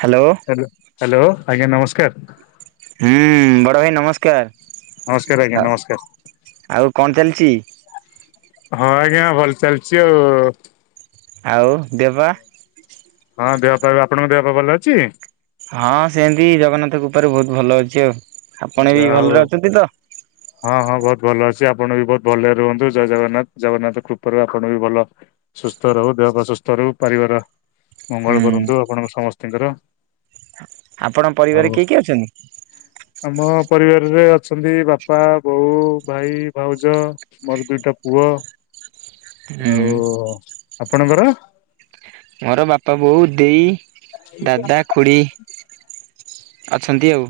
Hello hello ଆଜ୍ଞା ନମସ୍କାର। ହୁଁ ବଡ଼ ଭାଇ ନମସ୍କାର। ନମସ୍କାର ଆଜ୍ଞା ନମସ୍କାର। ଆଉ କଣ ଚାଲିଛି? ହଁ ଆଜ୍ଞା ଭଲ ଚାଲିଛି ଆଉ। ଆଉ ଦେହ ପା? ହଁ ଦେହ ପାହ୍ ବି, ଆପଣଙ୍କ ଦେହପା ଭଲ ଅଛି? ହଁ ସେମତି ଜଗନ୍ନାଥ କୃପାରୁ ବହୁତ ଭଲ ଅଛି ଆଉ। ଆପଣ ବି ଯା ହଉ। ଭଲରେ ଅଛନ୍ତି ତ? ହଁ ହଁ ବହୁତ ଭଲ ଅଛି ଆପଣ ବି ବହୁତ ଭଲରେ ରୁହନ୍ତୁ ଜୟ ଜଗନ୍ନାଥ ଜଗନ୍ନାଥ କୃପାରୁ ଆପଣ ବି ଭଲ ସୁସ୍ଥ ରହୁ ଦେହପା ସୁସ୍ଥ ରହୁ ପାରିବାର ହୁଁ ମଙ୍ଗଳ କରନ୍ତୁ ଆପଣଙ୍କ ସମସ୍ତଙ୍କର। ଆପଣ ଆଉ ପରିବାରେ କିଏ କିଏ ଅଛନ୍ତି? ଆମ ପରିବାରରେ ଅଛନ୍ତି ବାପା, ବୋଉ, ଭାଇ, ଭାଉଜ। ମୋର ଦୁଇଟା ପୁଅ, ହୁଁ ଆଉ ଆପଣଙ୍କର? ମୋର ବାପା, ବୋଉ, ଦେଇ, ଦାଦା, ଖୁଡ଼ି। ଅଛନ୍ତି ଆଉ,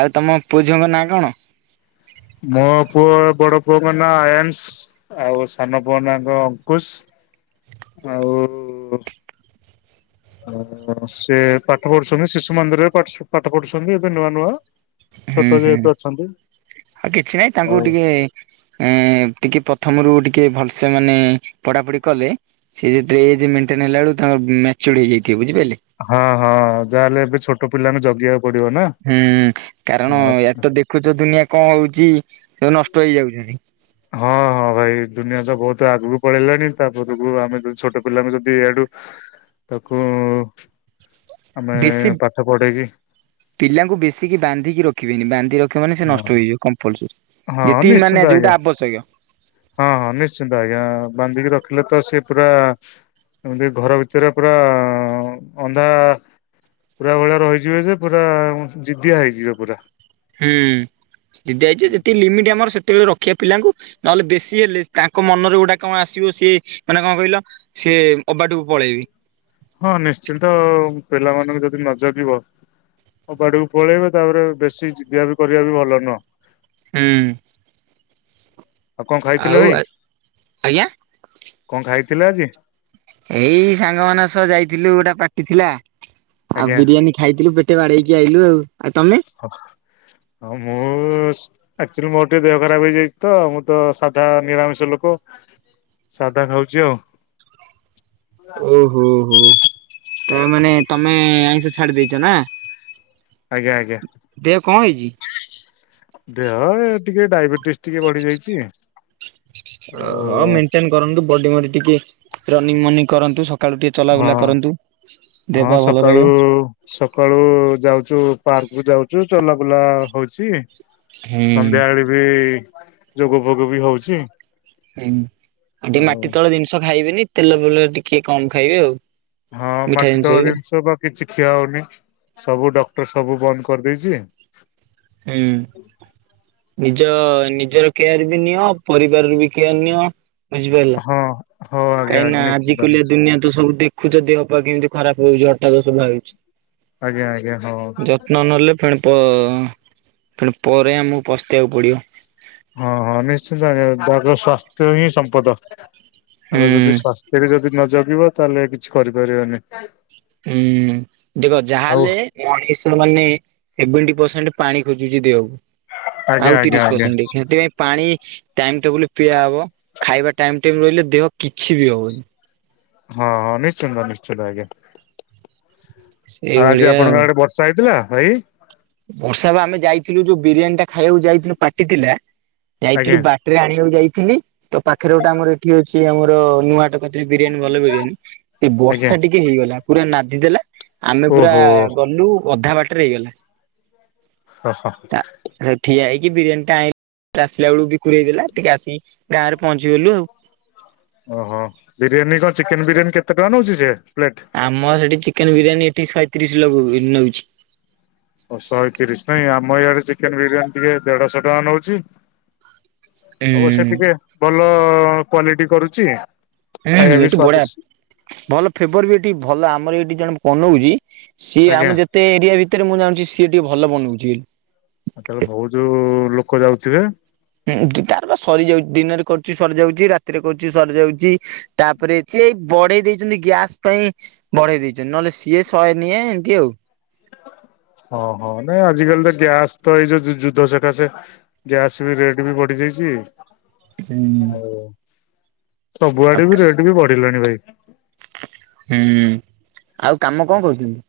ଆଉ ତମ ପୁଅ, ଝିଅଙ୍କ ନାଁ କଣ? ମୋ ପୁଅ ବଡ ପୁଅଙ୍କ ନା ଆୟନ୍ସ। ଆଉ ସାନ ପୁଅ ନା ଅଙ୍କୁଶ ଆଉ ସେ ପାଠ ପଢୁଛନ୍ତି ଶିଶୁ ମନ୍ଦିରରେ ପାଠ ପଢୁଛନ୍ତି ଏବେ ନୂଆ ନୂଆ। ହୁଁ ଛୋଟ ହୁଁ ଯେହେତୁ ଅଛନ୍ତି। ଆଉ କିଛି ନାହିଁ ଆଉ ତାଙ୍କୁ ଟିକେ ଏଁ ଟିକେ ପ୍ରଥମରୁ ଟିକେ ଭଲସେ ମାନେ ପଢାପଢି କଲେ ସେ ଯେତେବେଳେ ଏଜ୍ ମେଣ୍ଟେନ ହେଲା ବେଳକୁ ତାଙ୍କେ ମେଚୁରେଡ ହେଇଯାଇଥିବେ ବୁଝିପାରିଲେ। ହଁ ହଁ ଯାହାହେଲେ ଏବେ ଛୋଟ ପିଲାମାନେ ଜଗିବାକୁ ପଡିବ ନା। ହୁଁ କାରଣ ଏ ଆଚ୍ଛା ତ ଦେଖୁଛ ଦୁନିଆ କଣ ହଉଛି ସବୁ ନଷ୍ଟ ହେଇଯାଉଛନ୍ତି। ହଁ ହଁ। ଭାଇ ଦୁନିଆ ତ ବହୁତ ଆଗକୁ ପଳେଇଲାଣି ତା ପରକୁ ଆମେ ଯଦି ଛୋଟ ପିଲା ଯଦି ଏଇଆଡୁ ତାକୁ ଆମେ ବେଶୀ ପାଠ ପଢ଼େଇକି। ପିଲାଙ୍କୁ ବେଶିକି ବାନ୍ଧିକି ରଖିବେନି ବାନ୍ଧି ରଖିବ ମାନେ ସେ ହଁ ନଷ୍ଟ ହେଇଯିବେ କମ୍ପଲସରୀ। ହଁ ଯେତିକି ନିଶ୍ଚିନ୍ତ ମାନେ ଆଜ୍ଞା ଯୋଉଟା ଆବଶ୍ୟକ। ହଁ ହଁ ନିଶ୍ଚିନ୍ତ ଆଜ୍ଞା ବାନ୍ଧିକି ରଖିଲେ ତ ସେ ପୁରା ଏମିତି ଘର ଭିତରେ ପୁରା ଅନ୍ଧା ପୁରା ଭଳିଆ ରହିଯିବେ ଯେ ପୁରା ଜିଦିଆ ହେଇଯିବେ ପୁରା। ହୁଁ [unintelligible] ଯେତିିକି ଲିମିଟ୍ ଆମର ସେ କେତେବେଳେ ରଖିବା ପିଲାଙ୍କୁ ନହେଲେ ବେଶୀ ହେଲେ ତାଙ୍କ ମନରେ ଗୋଟା କଣ ଆସିବ ସିଏ ମାନେ କଣ କହିଲ। ସିଏ ଅବାଟକୁ ପଳେଇବି। ହଁ, ନିଶ୍ଚିନ୍ତ ପିଲାମାନଙ୍କୁ ଯଦି ନ ଜଗିବ। ଅବାଟକୁ ପଳେଇବେ, ତାପରେ ବେଶୀ ଜିଦିଆ ବି କରିବା ବି ଭଲ ନୁହଁ। ହୁଁ। ଆଉ କଣ ଆଉ ଖାଇଥିଲେ ଭାଇ, ଆଜ୍ଞା କଣ ଖାଇଥିଲେ ଆଜି? ଏଇ ସାଙ୍ଗ ମାନଙ୍କ ସହ ଯାଇଥିଲୁ ଗୋଟେ ପାଟି ଥିଲା। ଆଉ ଆଜ୍ଞା ବିରିୟାନୀ ଖାଇଥିଲୁ ପେଟେ ବାଡେଇକି ଆଇଲୁ ଆଉ, ଆଉ ତମେ। ହ ହଁ ମୁଁ ଅକ୍ଚୁଆଲି ମୋର ଟିକେ ଦେହ ଖରାପ ହେଇଯାଇଛି ତ ମୁଁ ତ ସାଧା ନିରାମିଷ ଲୋକ। ସାଧା ଖାଉଛି ଆଉ। ଓ ହୋ ହୋ ତା ମାନେ ତମେ ଆଇଁଷ ଛାଡି ଦେଇଚ ନା। ଆଜ୍ଞା ଆଜ୍ଞା। ଦେହ କଣ ହେଇଚି। ଦେହ ଏ ଟିକେ ଡାଇବେଟିସ୍ ଟିକେ ବଢି ଯାଇଚି। ଓ ହଉ ମେଣ୍ଟେନ କରନ୍ତୁ ବଡି ମଡ଼ି ଟିକେ ରନିଙ୍ଗ ମନିଙ୍ଗ କରନ୍ତୁ, ସକାଳୁ ଟିକେ ଚଲାବୁଲା ହଁ କରନ୍ତୁ, ଦେହ ହଁ ପା ଭଲ ସକାଳୁ ରହିବ। ସକାଳୁ ଯାଉଚୁ ପାର୍କ କୁ ଯାଉଚୁ ଚଲାବୁଲା ହଉଛି। ହୁଁ। ସନ୍ଧ୍ୟାବେଳେ ବି ଯୋଗ ଫୋଗ ବି ହଉଛି। ହୁଁ ଆଉ ଟିକେ ଆଉ ମାଟି ତଳ ଜିନିଷ ଖାଇବେନି ତେଲ ବେଲ ଟିକେ କମ ଖାଇବେ ଆଉ। ହଁ ମିଠା ମାଟି ତଳ ବି। ଜିନିଷ ବା କିଛି ଖିଆ ହଉନି ସବୁ ଡକ୍ଟର, ସବୁ ବନ୍ଦ କରିଦେଇଚି। ଓମ୍। ନିଜ ନିଜର କେୟାର ବି ନିଅ ପରିବାର ବି କେୟାର ନିଅ [unintelligible] ହଁ ହଉ ଆଜ୍ଞା କାହିଁକି ନା ଆଜ୍ଞା ନିଶ୍ଚିନ୍ତ ଆଜିିକାଲିଆ ନିଶ୍ଚିନ୍ତ ଦୁନିଆ ତ ସବୁ ଦେଖୁଚ ଦେହ ପା କେମିତି ଖରାପ ହଉଛି ହଠାତ୍ ଆଜ୍ଞା ଆଜ୍ଞା ହଉ। [unintelligible] ଯତ୍ନ ନେଲେ ଫେଣି ପ ଫେଣେ ପରେ ଆମକୁ ପସ୍ତେଇବାକୁ ପଡ଼ିବ। ହଁ ହଁ ନିଶ୍ଚନ୍ତ ଆଣିବା ସ୍ଵାସ୍ଥ୍ୟ ହିଁ ସମ୍ପଦ ଆ ହୁଁ। ଯଦି ସ୍ୱାସ୍ଥ୍ୟ ଏବେ ଯଦି ନ ଜଗିବ ତାହେଲେ କିଛି କରିପାରିବନି। ହୁଁ ଦେଖ ଆଉ ଯାହାହେଲେ ମଣିଷ ମାନେ ସେଭେଣ୍ଟି ପରସେଣ୍ଟ ପାଣି ଖୋଜୁଛି ଦେହକୁ ଆଜ୍ଞା ଆଉ ଆଜ୍ଞା ତିରିଶ ଆଜ୍ଞା। ପରସେଣ୍ଟ ସେଥିପାଇଁ ପାଣି ଟାଇମ ଟେବୁଲ ପିଇଆ ହବ ଖାଇବା ଟାଇମ ଟେବୁଲ ରହିଲେ ଦେହ କିଛି ବି ହବନି। ହଁ ନିଶ୍ଚିନ୍ତ ନିଶ୍ଚିନ୍ତ ଆଜ୍ଞା। ଆଉ ଆଜି ଆପଣଙ୍କ ଆଡେ ବର୍ଷା ହେଇଥିଲା ଭାଇ। ବର୍ଷା ବା ଆମେ ଯାଇଥିଲୁ ଯୋଉ ବିରିୟାନୀ ଟା ଖାଇବାକୁ ଯାଇଥିଲୁ ପାଟି ଥିଲା ଆଜ୍ଞା ଯାଇଥିଲୁ ବା ରେ ଆଣିବାକୁ ଯାଇଥିଲି ତ ପାଖରେ ଗୋଟେ ଆମର ଏଠି ଅଛି ଆମର ନୂଆ ହାଟ ବିରିୟାନୀ ଭଲ ବିରିୟାନୀ ସେ ଆଜ୍ଞା ବର୍ଷା ଟିକେ ହେଇଗଲା, ପୁରା ନାଦି ଦେଲା ଆମେ ପୁରା ଓହୋ ଗଲୁ ଅଧା ବାଟରେ ହେଇଗଲା। ସ ଶ। [unintelligible] ଠିଆ ହେଇକି ବିରିୟାନୀ ଟା [inaudible] ଆସିଲା ବେଳକୁ [unintelligible] ଟିକେ ଆସିିକ ଗାଁରେ ପହଞ୍ଚିଗଲୁ ଆଉ। ଓହୋ ବିରିୟାନୀ କଣ ଚିକେନ ବିରିୟାନୀ କେତେ ଟଙ୍କା ନଉଛି ସେ ପ୍ଲେଟ୍? ଆମ ସେଟି ଚିକେନ ବିରିୟାନୀ ଏଠି ଶହେତିରିଶ ଲଗଉ ନଉଚି। ଓ ଶହେ ତିରିଶ ନାଇଁ ଆମ ଇଆଡ଼େ ଚିକେନ ବିରିୟାନୀ ଟିକେ ଦେଢ଼ଶହ ଟଙ୍କା ନଉଛି। ଅବଶ୍ୟ ଟିକେ ହୁଁ ଭଲ କ୍ଵାଲିଟି କରୁଚି। ଉଁ ଉଁ ଏଠି ବଢିଆ ଭଲ ଫେବର ବି ଏଠି ଭଲ ଆମର ଏଇଠି ଜଣେ ବନଉଚି ସିଏ ଆଜ୍ଞା। ଆମ ଯେତେ ଏରିଆ ଭିତରେ ମୁଁ ଜାଣୁଛି ସିଏ ଟିକେ ଭଲ ବନଉଚି ବୋଲି। ଆଉ ତାହେଲେ ବହୁତ ଯଉ ଲୋକ ଯାଉଥିବେ। ଉଁ ତାର ବା ସରିଯାଉଚି ଦିନରେ କରୁଛି ସରିଯାଉଚି ରାତିରେ କରୁଛି ସରିଯାଉଚି। ତା ପରେ ଚେ ବଢେଇ ଦେଇଛନ୍ତି ଗ୍ୟାସ ପାଇଁ ବଢେଇ ଦେଇଛନ୍ତି ନହେଲେ ସିଏ ଶହେ ନିଏ ଏମିତି ଆଉ। ଓ ହ ନାଇଁ ଆଜିିକାଲି ତ ଗ୍ୟାସ ତ ଏଇ ଯୋଉ ଯୁ ଯୁ ଯୁଦ୍ଧ ସକାଶେ ଗ୍ୟାସ ବି ରେଟ୍ ବି ବଢି ଯାଇଛି। ହୁଁ ଆଉ ଆଉ ସବୁଆଡେ ବି ରେଟ୍ ବି ବଢିଲାଣି ଭାଇ। ଉଁ ଆଉ କାମ କଣ କରୁଚନ୍ତି?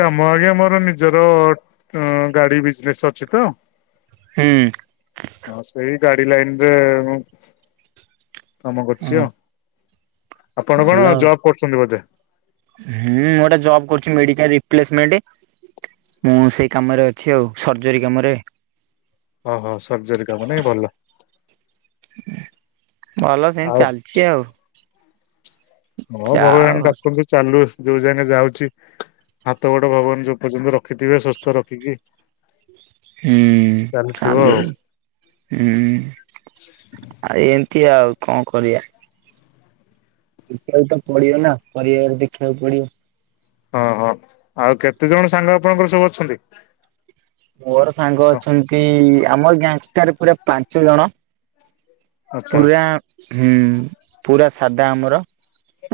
କାମ ଆଜ୍ଞା ମୋର ନିଜର ଗାଡି ବିଜନେସ ଅଛି ତ! ହୁଁ। ହଁ ସେଇ ଗାଡ଼ି ଲାଇନରେ ମୁଁ କାମ କରୁଛି ହୁଁ ଆଉ। ଆପଣ ଭଲ କଣ ଆଉ ଜବ କରୁଛନ୍ତି ବୋଧେ? ହୁଁ ମୁଁ ଏଟା ଜବ୍ କରୁଛି ମେଡିକାଲ ରିପ୍ଲେସମେଣ୍ଟ। ମୁଁ ସେଇ କାମରେ ଅଛି ଆଉ ସର୍ଜରୀ କାମରେ। ଓହୋ ସର୍ଜରୀ କାମରେ ଭଲ। ଭଲ ସେମତି ଆଉ ଚାଲିଚି ଆଉ। ହଁ ଯାଉ ଭଗବାନ ଡାକନ୍ତୁ ଚାଲୁ ଯୋଉ ଜାକେ ଯାଉଛି। ହାତ ଗୋଡ ଭାଗବାନ ଯୋଉ ପର୍ଯ୍ୟନ୍ତ ରଖିଥିବେ ସୁସ୍ଥ ରଖିକି ହୁଁ, ଚାଲିଥିବ ଆଉ ଚାଲୁ। ହୁଁ, ଆଉ ଏମିତି ଆଉ କଣ କରିବା? ଦେଖିବାକୁ ତ ପଡିବ ନା, ପରିବାର ଦେଖିବାକୁ ପଡିବ। ହଁ ହଁ। ଆଉ କେତେ ଜଣ ସାଙ୍ଗ ଆପଣଙ୍କର ସବୁ ଅଛନ୍ତି? ମୋର ସାଙ୍ଗ ଅଛନ୍ତି, ଆମର ଗ୍ୟାଙ୍ଗଷ୍ଟାର୍ ପୁରା ପାଞ୍ଚ ଜଣ। ଆଚ୍ଛା ପୁରା ହୁଁ, ପୁରା ସାଧା ଆମର।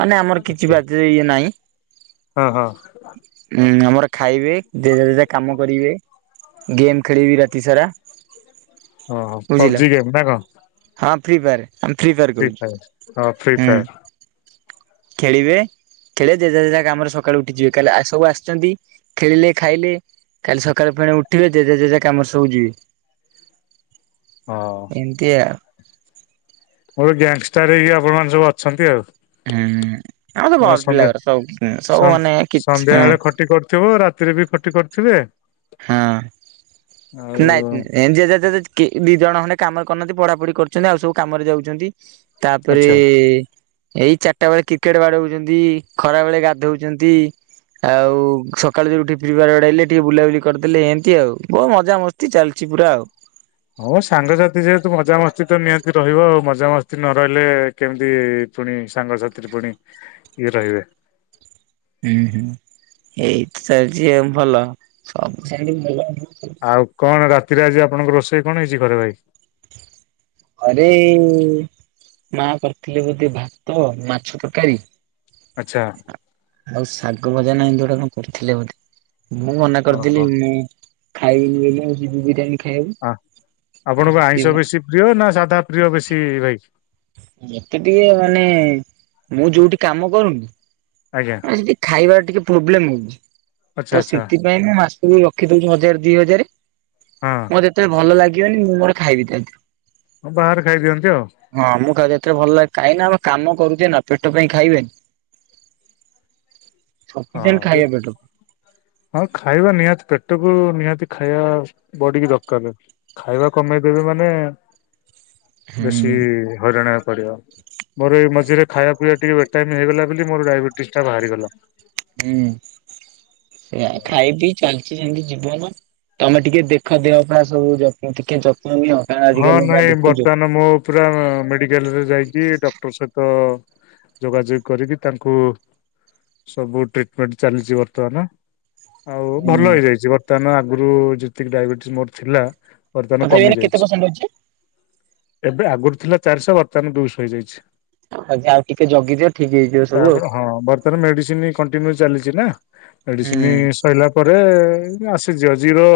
ମାନେ ଆମର କିଛି ଆଚ୍ଛା ବାଜେ ଇଏ ନାହିଁ। ହଁ ହଁ ଉଁ ଆମର ଖାଇବେ ଯେଝା ଯେଝା କାମ କରିବେ। ଗେମ୍ ଖେଳିବି ରାତିସାରା। ହ ହଁ। ପବ୍ଜି ଗେମ୍ ନା କଣ? ହଁ ଫ୍ରି ଫାୟାର। ଆମେ ଫ୍ରି ଫାୟାର ହଁ ଫ୍ରି ଖେଳୁଛୁ। ହୁଁ। ଫାୟାର ଖେଳିବେ। ଖେଳେ ଯେଜା ଯେଝା କାମରେ ସକାଳୁ ଉଠିଯିବେ। ସବୁ ଆସିଛନ୍ତି ଖେଳିଲେ, ଖାଇଲେ। କାଲି ସକାଳେ ଫେଣେ ଉଠିଲେ ଯେଝା ଯେଝା କାମରେ ସବୁ ଯିବେ। ହଁ ଏମିତିଆ। ଗୋଟେ ଗ୍ୟାଙ୍ଗଷ୍ଟାର ହେଇିକି ଆପଣ ମାନେ ସବୁ ଅଛନ୍ତି ଆଉ। ହୁଁ ଆମେ ତ ଭଲ ସନ୍ଧ୍ୟା ପିଲାରା ସବୁ। ହୁଁ ସବୁ ମାନେ କିଛି, ହୁଁ। ଥିବ ରାତିରେ ବି ଖଟି କରୁଥିବେ? ହଁ, ଆଉ ନାଇଁ ଏମ ଯେଝା ଯେଝା କେ ଦି ଜଣ ଖଣ୍ଡେ କାମରେ କରୁନାହାନ୍ତି, ପଢାପଢି କରୁଛନ୍ତି। ଆଉ ସବୁ କାମରେ ଯାଉଛନ୍ତି। ଆଚ୍ଛା। ତାପରେ-' ଏଇ ଚାରିଟା ବେଳେ କ୍ରିକେଟ ବାଡଉଛନ୍ତି, ଖରା ବେଳେ ଗାଧୋଉଛନ୍ତି। ଆଉ ସ ସକାଳୁ ଉଠି କି ଫ୍ରି ଫ୍ୟାୟର ବାଡ଼ାଇଲେ, ଟିକେ ବୁଲାବୁଲି କରିଦେଲେ। ଏମିତି ଆଉ ବହୁ ମଜାମସ୍ତି ଚାଲିଛି ପୁରା ଆଉ। ହଁ ମ ସାଙ୍ଗସାଥି ଯେହେତୁ ମଜାମସ୍ତି ତ ନିହାତି ରହିବ ଆଉ। ମଜାମସ୍ତି ନ ରହିଲେ କେମିତି ଫୁଣି ସାଙ୍ଗସାଥିରେ ଫୁଣି ଇଏ ରହିବେ। ହୁଁ ହୁଁ। ଏଇତି ଚାଲିଛି ଆଉ ଭଲ, ସବୁ ସେମିତି ଭଲ। ଆଉ କଣ ରାତିରେ ଆଜି ଆପଣଙ୍କ ରୋଷେଇ କଣ ହେଇଛି ଘରେ ଭାଇ? ଘରେ ମା କରିଥିଲେ ବୋଧେ ଭାତ, ମାଛ ତରକାରୀ। ଆଚ୍ଛା। ଆଉ ଶାଗ ଭଜା ନା ଏମିତି ଗୋଟେ କଣ କରିଥିଲେ ବୋଧେ। ମୁଁ ମନା ଓହୋ। କରିଦେଲି ମୁଁ ଖାଇବିନି ବୋଲେ, ଆଯିି ବିରିୟାନୀ ଖାଇବାକୁ ଅ ଆଉ ଆପଣଙ୍କୁ ଆଇଁଷ ସେଥିପାଇଁ ବେଶୀ ପ୍ରିୟ ନା ସାଧା ପ୍ରିୟ ବେଶୀ ଭାଇ? ମତେ ଟିକେ ମାନେ ମୁଁ ଯୋଉଠି କାମ କରୁନି ଆଜ୍ଞା। ଏଠି ଖାଇବାର ଟିକେ ପ୍ରୋବ୍ଲେମ ହଉଚି। ଆଚ୍ଛା ତ ଆଚ୍ଛା। ସେଥିପାଇଁକା ମାସକୁ ରଖି ଦଉଚି ହଜାର ଦିହଜାର, ହଁ ମତେ ମତେ ଭଲ ଲାଗିବନି ମୁଁ ମୋର ଖାଇବି ଖାଲି। ହଁ ବାହାରେ ଖାଇଦିଅନ୍ତି ଆଉ? ହଁ ମୁଁ ଖାଉଚି ଯେତେବେଳେ ଭଲ ଲାଗେ। କାହିଁକିନା ଆମେ କାମ କରୁଚେ ନା ପେଟ ପାଇଁ ଖାଇବାନି। ହଁ, ସଫିସିଏଣ୍ଟ ଯେ ଖାଇବା ପେଟ ପାଇଁ। ହଁ ଖାଇବା ନିହାତି ପେଟକୁ ନିହାତି ଖାଇବା ବଡିକି ଦରକାରେ। ଖାଇବା କମେଇଦେବେ ମାନେ ବେଶୀ ହୁଁ ହଇରାଣରେ ପଡିବ। ମୋର ଏଇ ମଝିରେ ଖାଇବା ପିଇବା ଟିକେ ବେଟାଇମ୍ ହେଇଗଲା ବୋଲି, ମୋର ଡାଇବେଟିସ୍ ଟା ବାହାରିଗଲା। ହୁଁ ଏଇଆ ଖାଇ, ପି ଚାଲିଚି ସେମିତ ଜୀବନ। ତମେ ଟିକେ ଦେଖ ଦେହ ପା ସବୁ ଯ ଟିକେ ଯ [unintelligible] କାରଣ ହଁ ଆଜିିକାଲି ନାଇଁ ଦେଖୁଚୁ ବର୍ତ୍ତମାନ ମୁଁ ପୁରା ମେଡିକାଲରେ ଯାଇକି ଡକ୍ଟର ସହିତ ଯୋଗାଯୋଗ କରିକି ତାଙ୍କୁ ସବୁ ଟ୍ରିଟମେଣ୍ଟ ଚାଲିଚି ବର୍ତ୍ତମାନ ଆଉ ହୁଁ ଭଲ ହେଇଯାଇଚି। ବର୍ତ୍ତମାନ ଆଗୁରୁ ଯେତିକି ଡାଇବେଟିସ୍ ମୋର ଥିଲା, ବର୍ତ୍ତମାନ କମି ଯାଇଚି। ତମ ସାଙ୍ଗ ଅଛି। ଏବେ ଆଗୁରୁ ଥିଲା ଚାରିଶହ, ବର୍ତ୍ତମାନ ଦୁଇଶହ ହେଇଯାଇଚି। ଆଜ୍ଞା, ଆଉ ଟିକେ ଜଗିଦିଅ ଠିକ୍ ହେଇଯିବ ସବୁ ଆଉ। ତାପରେ ହଁ ବର୍ତ୍ତମାନ ମେଡିସିନି କଣ୍ଟିନ୍ୟୁ ଚାଲିଚି ନା, ମେଡିସିନି ହୁଁ। ସଇଲା ପରେ ଆସିଯିବ। ଜିରୋ,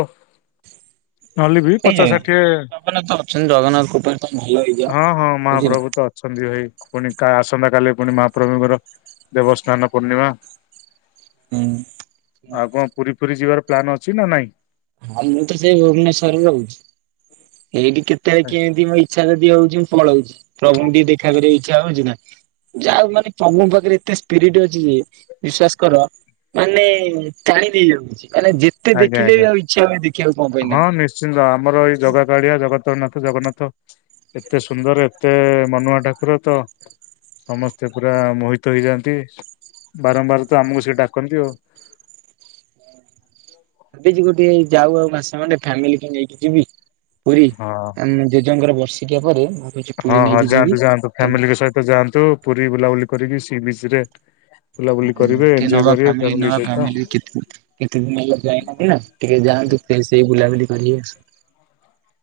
ନହେଲେ ବି ପଚାଶ, ହେଇଯାଏ ଷାଠିଏ ଜଗନ୍ନାଥ ଅଛନ୍ତି ଜଗନ୍ନାଥ କୃପାରୁ ତମେ ଭଲ ହେଇ ହଁ ହଁ, ମହାପ୍ରଭୁ ତ ଅଛନ୍ତି ଭାଇ। ପୁଣି କା ଆସନ୍ତାକାଲି ପୁଣି ମହାପ୍ରଭୁଙ୍କର ଦେବସ୍ନାନ ପୂର୍ଣ୍ଣିମା ଉଁ ଆଉ କଣ ପୁରୀ ଫୁରି ଯିବାର ପ୍ଲାନ୍ ଅଛି, ନା ନାଇଁ? ହଁ, ମୁଁ ତ ସେଇ ଭୁବନେଶ୍ଵରରେ ରହୁଚି। ଏଇଠି କେତେବେଳେ କେନ୍ତି ଇଚ୍ଛା ଯଦି ହଉଚି, ମୁଁ ପଳଉଚି। ପ୍ରଭୁଙ୍କୁ ଟିକେ ଦେଖାକରିବାକୁ ଇଚ୍ଛା ହଉଚି ନା। ଯାହାହଉ ମାନେ ତମ ପାଖରେ ଏତେ ସ୍ପିରିଟ୍ ଅଛି ଯେ, ବିଶ୍ବାସ କର ମାନେ ଟାଣି ନେଇ ଯାଉଚି, ମାନେ ଯେତେ ଆଜ୍ଞା ଦେଖିଲେ ଆଜ୍ଞା ବି ଆଉ ଇଚ୍ଛା ହୁଏ ଦେଖିବାକୁ କଣ ହଁ ପଇଲା ନିଶ୍ଚିନ୍ତ। ଆମର ଏଇ ଜଗା କାଳିଆ, ଜଗତରନାଥ ଜଗନ୍ନାଥ ଏତେ ସୁନ୍ଦର, ଏତେ ମନୁଆ ଠାକୁର, ତ ସମସ୍ତେ ପୁରା ମୋହିତ ହେଇଯାଆନ୍ତି, ବାରମ୍ବାର ତ ଆମକୁ ସିଏ ଡାକନ୍ତି ଆଉ। [unintelligible] ଭାବିଚି ଗୋଟିଏ, ଯାଉ ଆଉ ମାସେ ଖଣ୍ଡେ ଫ୍ୟାମିଲିକି ନେଇକି ଯିବି ପୁରୀ, ହଁ ଆମ ଜେଜେଙ୍କର ବର୍ଷିକିଆ ପରେ ଭାବୁଛି ହଁ ପୁରୀ ହଁ, ନେଇକି ଯିବି। ଯାଆନ୍ତୁ ଯାଆନ୍ତୁ। ତ ଫ୍ୟାମିଲିଙ୍କ ସହିତ ଯାଆନ୍ତୁ, ପୁରୀ ବୁଲାବୁଲି କରିକି ସି ବିଚ୍ ରେ ବୁଲାବୁଲି କରିବେ କି ଏଞ୍ଜୟ ନବା, କରିବେ ଫ୍ୟାମିଲ ଫ୍ୟାମିଲି ନବା, ସହିତ ଫ୍ୟାମିଲିକି କେତ କେତେ ଦିନ ହେଲା ଯାଇନାହାଁନ୍ତି ନା, ଟିକେ ଯାଆନ୍ତୁ ଫେର ସେଇ ବୁଲାବୁଲି କରିି ଆସୁ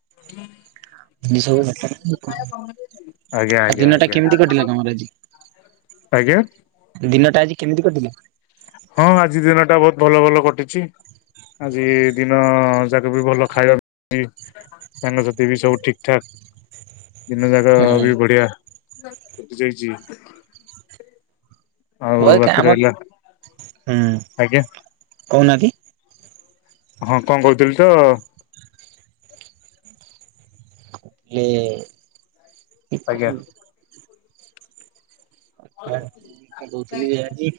[unintelligible] ଏ ସବୁ [unintelligible] କଣ, ଆଜ୍ଞା ଆ ଆଜ୍ଞା ଦିନଟା ଆଜ୍ଞା କେମତି କଟିଲା ତମର ଆଜି? ଆଜ୍ଞା? ଦିନଟା ଆଜି କେମତି କଟିଲା? ହଁ, ଆଜି ଦିନଟା ବହୁତ ଭଲ ଭଲ କଟିଚି। ଆଜି ଦିନ ଯାକ ବି ଭଲ ଖାଇବା ପାଇଁ ସାଙ୍ଗସାଥି ବି ସବୁ ଠିକଠାକ୍ ଦିନଯାକ ହୁଁ ବି ବଢିଆ କଟିଯାଇଚି। ଭଏକ ବାକି ଆମର ରହିଲା ହୁଁ, ଆଜ୍ଞା କହୁନାହାଁନ୍ତି? ହଁ, କଣ କହୁଥିଲି ତ ପ୍ଲେ ଆଜ୍ଞା। ଆଚ୍ଛା। କଣ କହୁଥିଲି ଯେ ଆଜି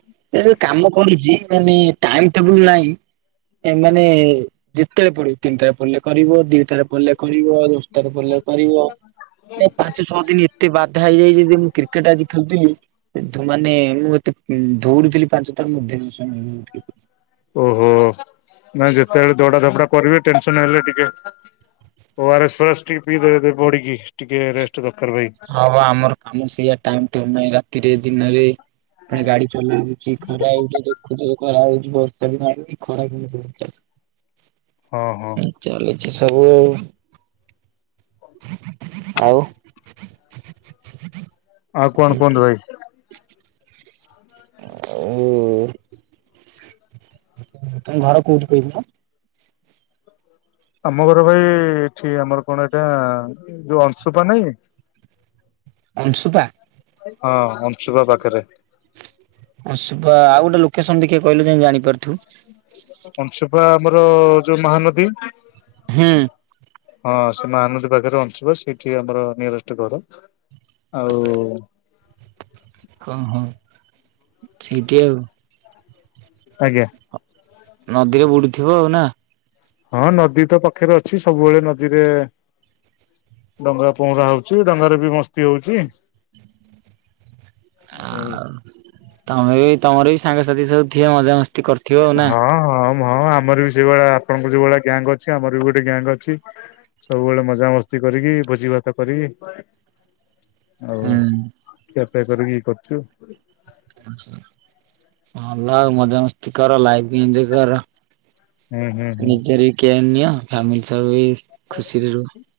ଏରେ କାମ କରୁଚି, ମାନେ ଟାଇମ୍ ଟେବୁଲ ନାହିଁ ଏ ମାନେ ଯେତେବେଳେ ପଡିବୁ, ତିନିଟାରେ ପଡିଲେ କରିବ, ଦିଇଟାରେ ପଡ଼ିଲେ କରିବ ଦଶଟାରେ ପଡିଲେ କରିିବ। ମତେ ପାଞ୍ଚ ଛଅ ଦିନ ଏତେ ବାଧା ହେଇଯାଇଛି ଯେ, ମୁଁ କ୍ରିକେଟ ଆଜି ଖେଳୁଥିଲି ଏଥୁମାନେ, ମୁଁ ଏତେ ଉମ୍ ଦଉଡୁଥିଲି ପାଞ୍ଚଥର, ମୁଁ ଟେନସନ ନଉ ନଥିଲି। ଓହୋ, ନାଇଁ ଯେତେବେଳେ ଦୌଡାଧାପଡା କରିବେ, ଟେନସନ ହେଲେ ଟିକେ ଓ ଆର ଏସ୍ ଫୋଆରେସ୍ ଟିକେ ପିଇଦେବେ ତେବେ ବଡିକି, ଟିକେ ରେଷ୍ଟ ଦରକାର ଭାଇ। ହଁ ବା ଆମର କାମ ସେଇଆ, ଟାଇମ୍ ଟେବୁଲ ନାହିଁ ରାତିରେ, ଦିନରେ ପୁଣି ଗାଡି ଚଲା ହଉଛି, ଖରା ହଉଛି, ଦେଖୁଚ ଖରା ହଉଛି, ବର୍ଷା ଦିନ ଆଇଲାଣି ଖରା କି [unintelligible] ହଁ, ହଁ। ଚାଲିଛି ସବୁ ଆଉ, ଆଉ କଣ କୁହନ୍ତୁ ଏମିତି। ଭାଇ? ଓ [inaudible] ତାଙ୍କ ଘର କୋଉଠି କହିଥିଲ? ଆମ ଘର ଭାଇ, ଏଠି ଆମର କଣ ଏଟା ଯୋଉ ଅଂଶୁପା ନାଇଁ। ଅଂଶୁପା? ହଁ ଅଂଶୁପା ପାଖରେ। ଅଂଶୁପା, ଆଉ ଗୋଟେ ଲୋକେସନ ଟିକେ କହିଲ ଯେମିତି ଜାଣିପାରୁଥିବୁ। ଅଂଶୁପା ଆମର ଯୋଉ ମହାନଦୀ ହୁଁ। ହଁ, ସେ ମହାନଦୀ ପାଖରେ ଅଂଶୁପା, ସେଠି ଆମର ନିୟରେଷ୍ଟ ଘର। ଆଉ ହଁ, ହଁ, ଠିକ୍ ଆଉ। ଆଜ୍ଞା। ନଦୀରେ ବୁଡୁଥିବ ଆଉ ନା? ହଁ, ନଦୀତ ପାଖରେ ଅଛି ସବୁବେଳେ ନଦୀରେ ଡଙ୍ଗା ପହଁରା ହଉଛି, ଡଙ୍ଗାରେ ବି ମସ୍ତି ହଉଛି। ଆଉ, ତମେବି ତମରବି ସାଙ୍ଗସାଥି ସବୁଥିବେ ମଜାମସ୍ତି କରୁ ହଁ ହଁ, ମ ଆମର ବି ସେଇଭଳିଆ ଆପଣଙ୍କ ଯୋଉଭଳିଆ ଗ୍ୟାଙ୍ଗ ଅଛି, ଆମର ବି ଗୋଟେ ଗ୍ୟାଙ୍ଗ ଅଛି। ସବୁବେଳେ ମଜାମସ୍ତି କରିକି ଭୋଜିଭାତ କରିକି। ହୁଁ ଆଉ, ଖିଆପିଆ କରିକି କରୁଚୁ। ଆଛା। ଭଲ ଆଉ ମଜାମସ୍ତି କର, ଲାଇଫ ଏନଜୟ କର। ହୁଁ ହୁଁ ହୁଁ। ନିଜରବି କେୟାର ନିଅ, ଫ୍ୟାମିଲି ସହବି ଖୁସିରେ ରୁହ। [inaudible]